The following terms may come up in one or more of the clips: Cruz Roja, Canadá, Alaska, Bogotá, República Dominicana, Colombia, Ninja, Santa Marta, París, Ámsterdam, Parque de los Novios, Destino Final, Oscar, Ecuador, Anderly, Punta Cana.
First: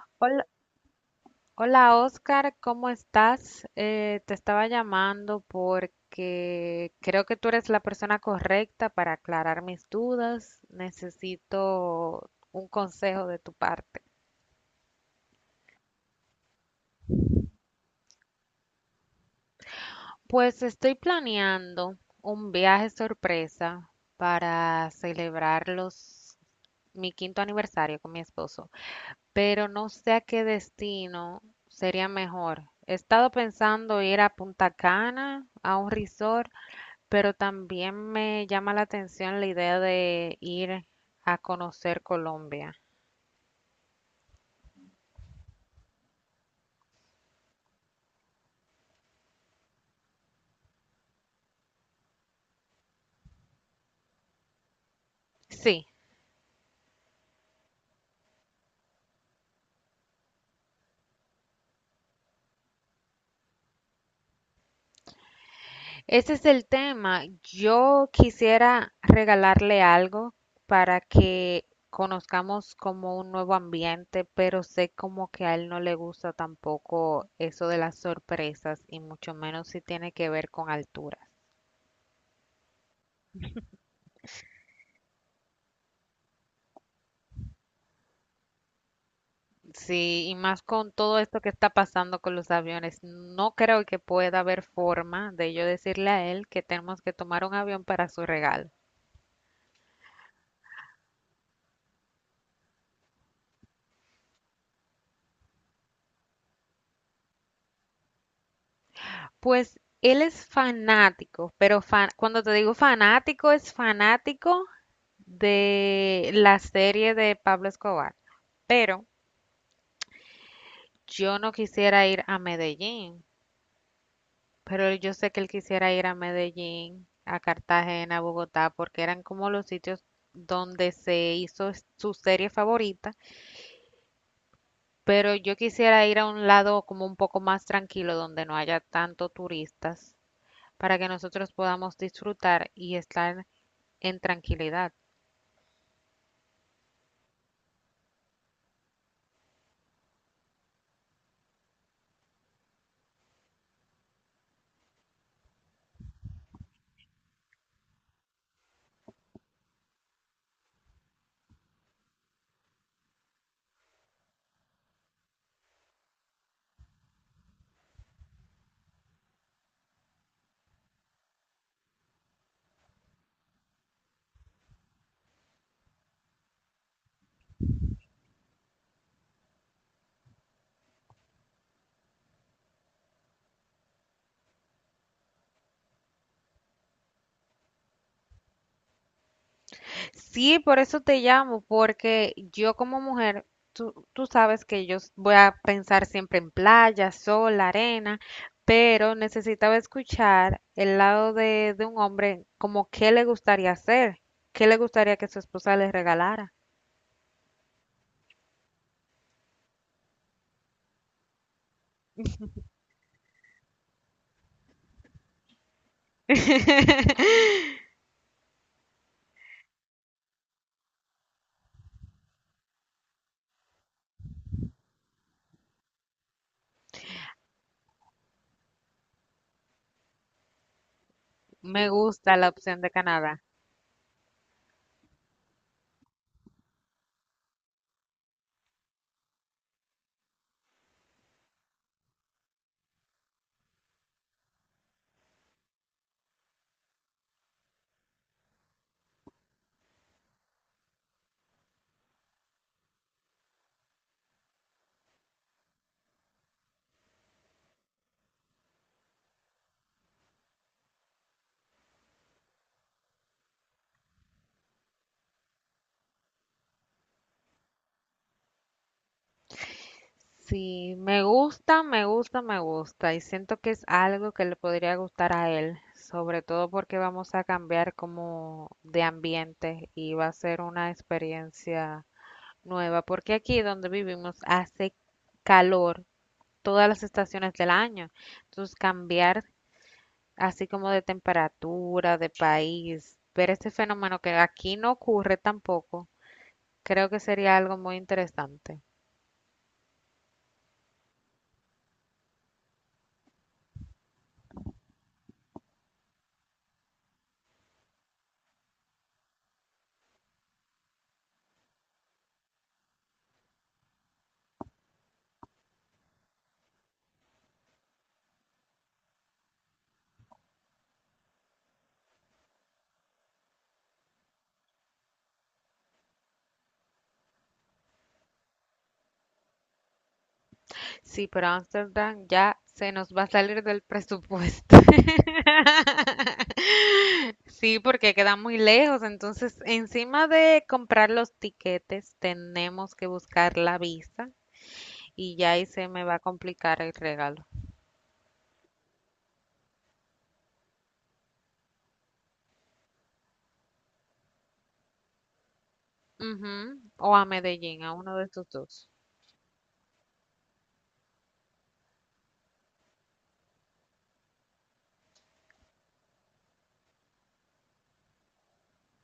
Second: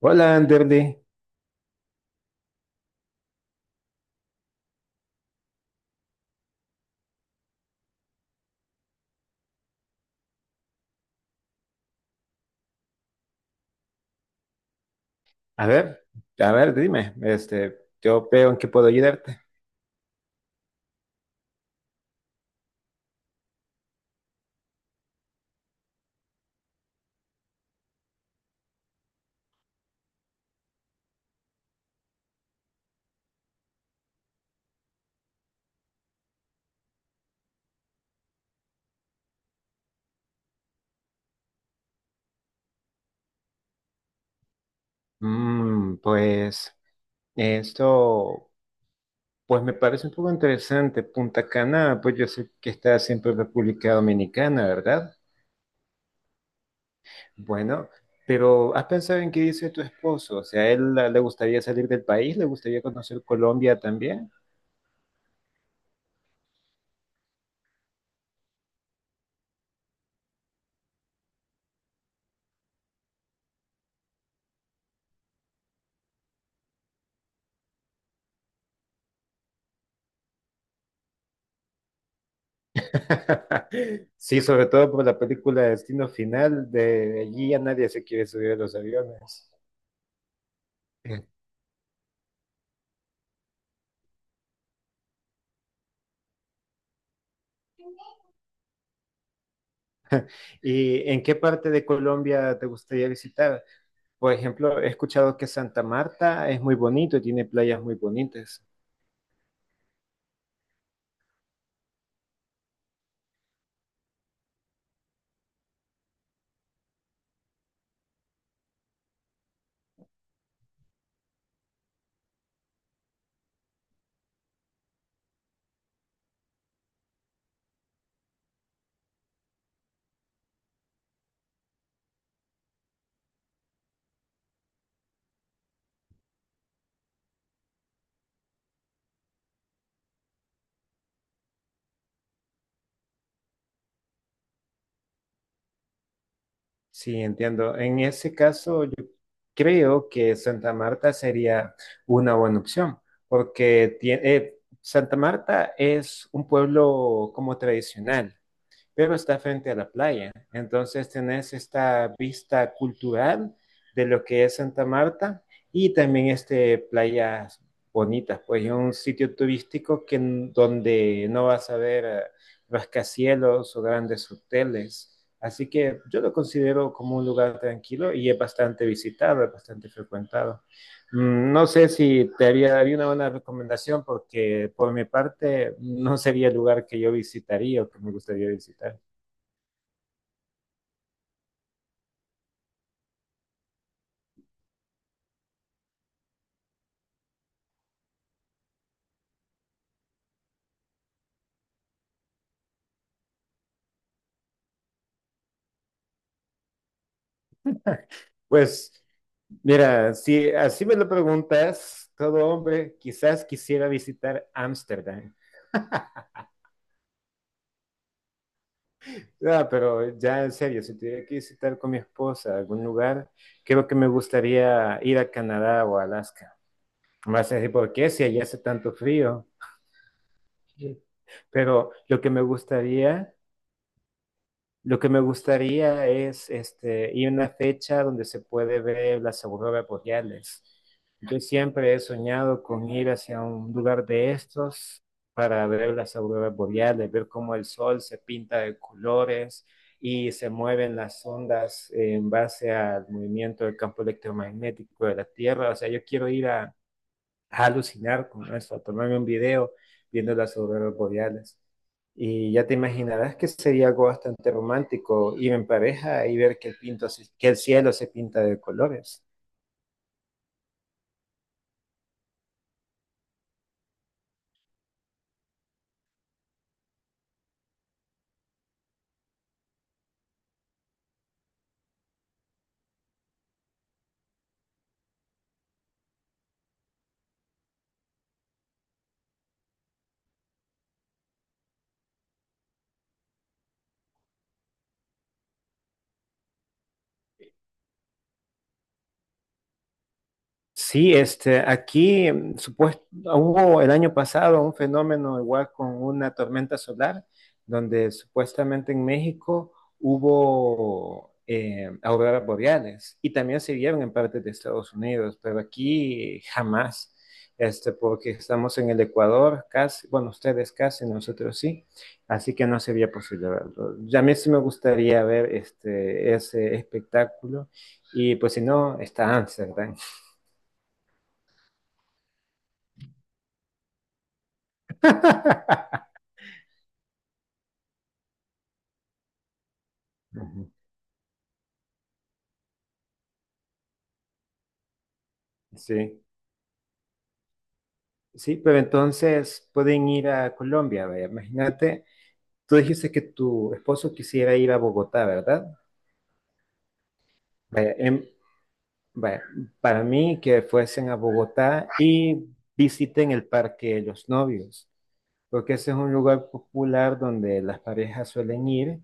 Hola, Hola, Anderly. hola, Oscar, ¿cómo estás? Te estaba llamando porque creo que tú eres la persona correcta para aclarar mis dudas. Necesito un consejo de tu parte. A ver, a ver, dime, este, yo veo en qué puedo ayudarte. Pues estoy planeando un viaje sorpresa para celebrar mi quinto aniversario con mi esposo, pero no sé a qué destino sería mejor. He estado pensando ir a Punta Cana, a un resort. Pero también me llama la atención la idea de ir a conocer Colombia. Pues esto, pues me parece un poco interesante. Punta Cana, pues yo sé que está siempre en República Dominicana, ¿verdad? Sí, Bueno, pero ¿has pensado en qué dice tu esposo? O sea, ¿a él le gustaría salir del país? ¿Le gustaría conocer Colombia también? ese es el tema. Yo quisiera regalarle algo para que conozcamos como un nuevo ambiente, pero sé como que a él no le gusta tampoco eso de las sorpresas y mucho menos si tiene que ver con alturas. Sí, sobre todo por la película Destino Final, de allí a nadie se quiere subir a los aviones. Sí, y más con todo esto que está pasando con los aviones, no creo que pueda haber forma de yo decirle a él que tenemos que tomar un avión para su regalo. ¿Y en qué parte de Colombia te gustaría visitar? Por ejemplo, he escuchado que Santa Marta es muy bonito y tiene playas muy bonitas. Pues él es fanático, pero cuando te digo fanático, es fanático de la serie de Pablo Escobar. Pero yo no quisiera ir a Medellín, pero yo sé que él quisiera ir a Medellín, a Cartagena, a Bogotá, porque eran como los sitios donde se hizo su serie favorita. Pero yo quisiera ir a un lado como un poco más tranquilo, donde no haya tanto turistas, para que nosotros podamos disfrutar y estar en tranquilidad. Sí, entiendo. En ese caso, yo creo que Santa Marta sería una buena opción, porque Santa Marta es un pueblo como tradicional, pero está frente a la playa. Entonces tenés esta vista cultural de lo que es Santa Marta y también este playas bonitas, pues es un sitio turístico que, donde no vas a ver rascacielos o grandes hoteles. Así que yo lo considero como un lugar tranquilo y es bastante visitado, es bastante frecuentado. No sé si te haría una buena recomendación porque por mi parte no sería el lugar que yo visitaría o que me gustaría visitar. Sí, por eso te llamo, porque yo como mujer, tú sabes que yo voy a pensar siempre en playa, sol, arena, pero necesitaba escuchar el lado de un hombre, como qué le gustaría hacer, qué le gustaría que su esposa le regalara. Pues mira, si así me lo preguntas, todo hombre quizás quisiera visitar Ámsterdam. Ah, pero ya en serio, si tuviera que visitar con mi esposa algún lugar, creo que me gustaría ir a Canadá o a Alaska. Más así, ¿por qué? Si allá hace tanto frío. Me Pero lo que gusta me la opción de gustaría Canadá. Lo que me gustaría es este, ir a una fecha donde se puede ver las auroras boreales. Yo siempre he soñado con ir hacia un lugar de estos para ver las auroras boreales, ver cómo el sol se pinta de colores y se mueven las ondas en base al movimiento del campo electromagnético de la Tierra. O sea, yo quiero ir a alucinar con eso, a tomarme un video viendo las auroras boreales. Y ya te imaginarás que sería algo bastante romántico ir en pareja y ver que que el cielo se pinta de colores. Sí, me gusta, me gusta, me gusta y siento que es algo que le podría gustar a él, sobre todo porque vamos a cambiar como de ambiente y va a ser una experiencia nueva, porque aquí donde vivimos hace calor todas las estaciones del año, entonces cambiar así como de temperatura, de país, ver este fenómeno que aquí no ocurre tampoco, creo que sería algo muy interesante. Sí, este, aquí supuesto, hubo el año pasado un fenómeno igual con una tormenta solar, donde supuestamente en México hubo auroras boreales y también se vieron en partes de Estados Unidos, pero aquí jamás, este, porque estamos en el Ecuador, casi, bueno, ustedes casi, nosotros sí, así que no sería posible verlo. Ya a mí sí me gustaría ver este, ese espectáculo y pues si no, está Amsterdam. Sí, pero Ámsterdam ya se nos va a salir del presupuesto. Sí, porque queda muy lejos. Entonces, encima de Ujú. comprar los tiquetes, tenemos que buscar la visa y ya ahí se me va a Sí, complicar el regalo. sí, pero entonces pueden ir a Colombia, vaya, imagínate, tú dijiste que tu esposo quisiera ir a Bogotá, ¿verdad? Ujú. O a Medellín, a Vaya, uno de estos dos. vaya, para mí que fuesen a Bogotá y visiten el Parque de los Novios, porque ese es un lugar popular donde las parejas suelen ir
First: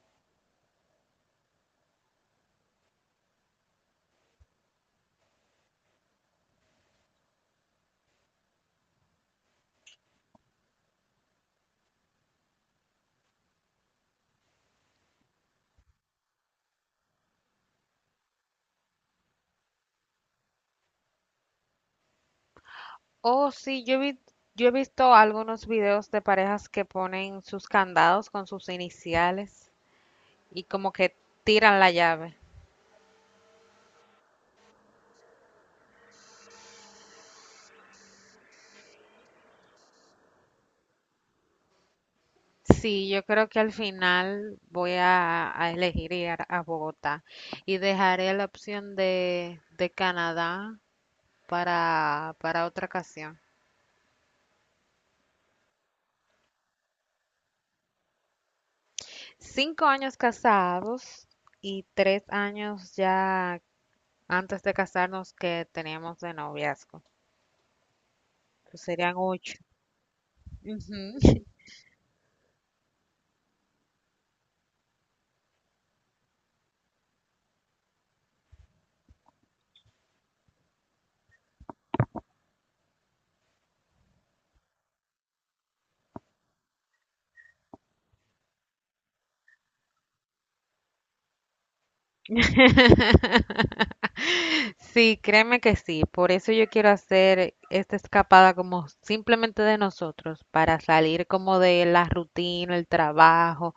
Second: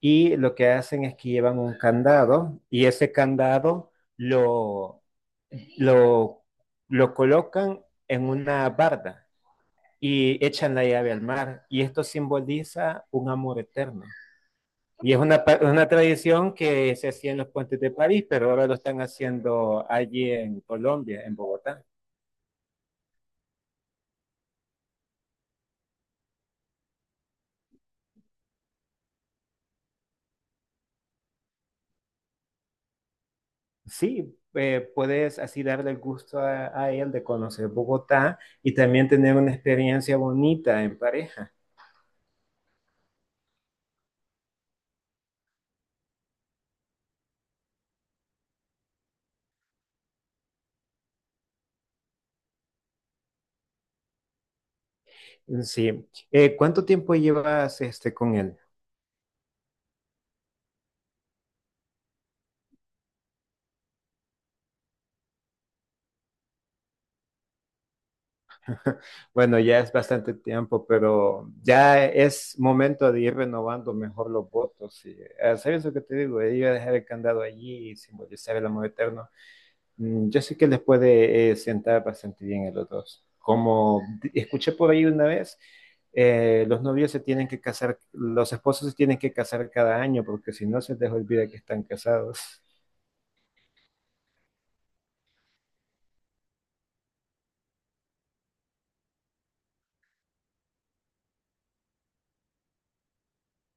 y lo que hacen es que llevan un candado y ese candado lo, lo colocan en una barda y echan la llave al mar. Y esto simboliza un amor eterno. Y es una tradición que se hacía en los puentes de París, pero ahora lo están haciendo allí en Colombia, en Bogotá. Oh, sí, yo he visto algunos videos de parejas que ponen sus candados con sus iniciales y como que tiran la llave. Sí, puedes así darle el gusto a él de conocer Bogotá y también tener una experiencia bonita en pareja. Sí, yo creo que al final voy a elegir ir a Bogotá y dejaré la opción de Canadá para otra ocasión. Sí. ¿Cuánto tiempo llevas este, con él? 5 años casados y 3 años ya antes de casarnos que teníamos de noviazgo. Pues serían ocho. Bueno, ya es bastante tiempo, Ujú. pero ya es momento de ir renovando mejor los votos. Y ah, ¿sabes lo que te digo? Ir a dejar el candado allí y simbolizar el amor eterno. Yo sé que les puede sentar bastante bien a los dos. Como escuché por ahí una vez, los novios se tienen que casar, los esposos se tienen que casar cada año, porque si no se les olvida que están casados. Sí, créeme que sí. Por eso yo quiero hacer esta escapada como simplemente de nosotros, para salir como de la rutina, el trabajo,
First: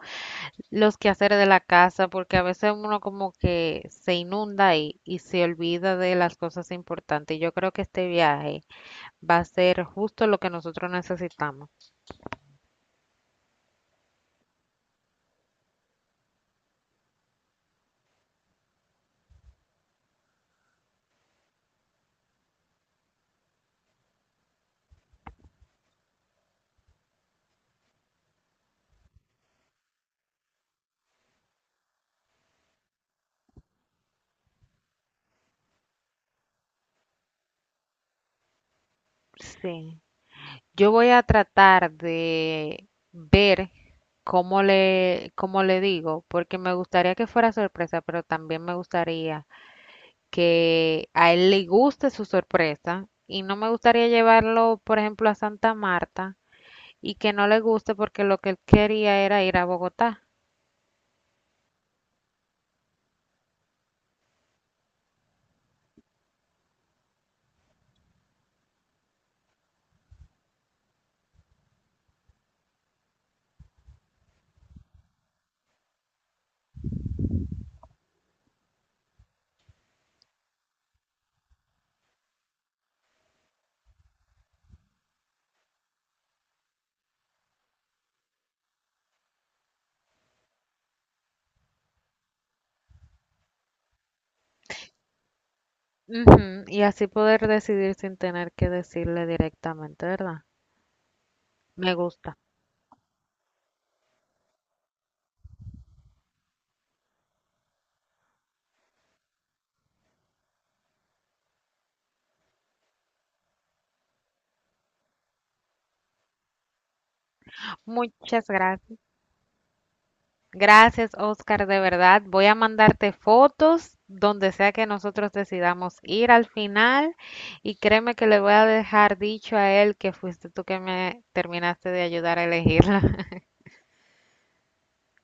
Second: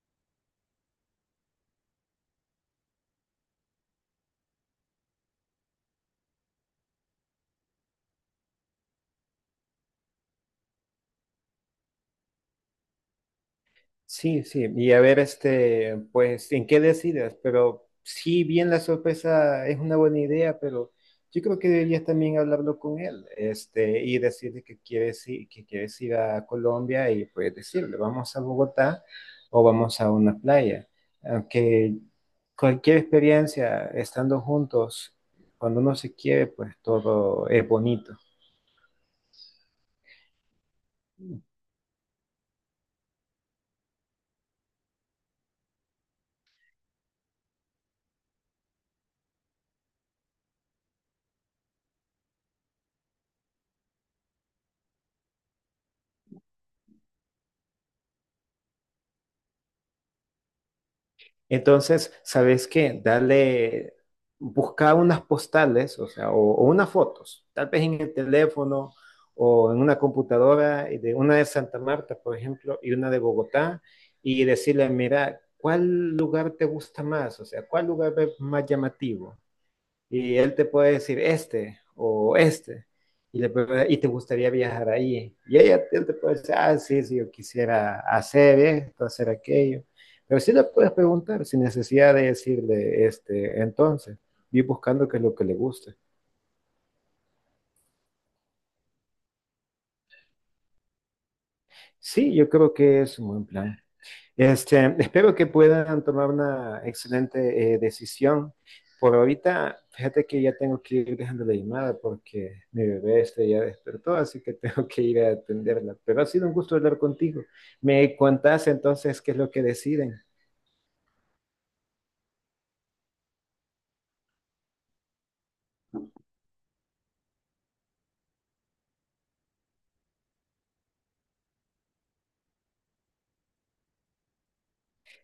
los quehaceres de la casa, porque a veces uno como que se inunda y se olvida de las cosas importantes. Yo creo que este viaje va a ser justo lo que nosotros necesitamos. Sí, sí, y a ver, este, pues, ¿en qué decidas? Pero sí, bien la sorpresa es una buena idea, pero yo creo que deberías también hablarlo con él, este, y decirle que quieres ir a Colombia y pues decirle, vamos a Bogotá o vamos a una playa. Aunque cualquier experiencia estando juntos, cuando uno se quiere, pues todo es bonito. Sí. Yo voy a Mm. tratar de ver cómo le digo, porque me gustaría que fuera sorpresa, pero también me gustaría que a él le guste su sorpresa y no me gustaría llevarlo, por ejemplo, a Santa Marta y que no le guste porque lo que él quería era ir a Bogotá. Entonces, ¿sabes qué? Dale, busca unas postales, o sea, o unas fotos, tal vez en el teléfono o en una computadora, y de una de Santa Marta, por ejemplo, y una de Bogotá, y decirle, mira, ¿cuál lugar te gusta más? O sea, ¿cuál lugar es más llamativo? Y él te puede decir este o este. Y, y te gustaría viajar ahí. Y ella, él te puede decir, ah, sí, sí, yo quisiera hacer esto, hacer aquello. Pero sí le puedes preguntar sin necesidad de decirle, este, entonces, ir buscando qué es lo que le gusta. Ujú. Y así poder decidir sin tener que decirle directamente, ¿verdad? Me Sí, gusta. yo creo que es un buen plan. Este, espero que puedan tomar una excelente decisión. Por ahorita, fíjate que ya tengo que ir dejando la llamada porque mi bebé este ya despertó, así que tengo que ir a atenderla. Pero ha sido un gusto hablar contigo. Me Muchas contás gracias. entonces qué es lo que deciden. Gracias, Oscar, de verdad. Voy a mandarte fotos donde sea que nosotros decidamos ir al final y créeme que le voy a dejar dicho a él que fuiste tú que me terminaste de ayudar a elegirla.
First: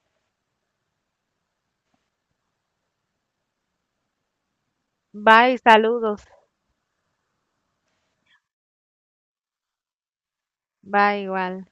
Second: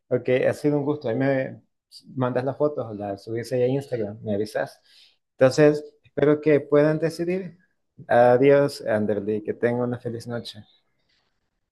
Ok, ha sido un gusto. Ahí me mandas las fotos, las subís ahí a Instagram, me avisas. Bye, Entonces, saludos. espero que puedan decidir. Adiós, Anderly, que tenga una feliz noche. Bye, igual.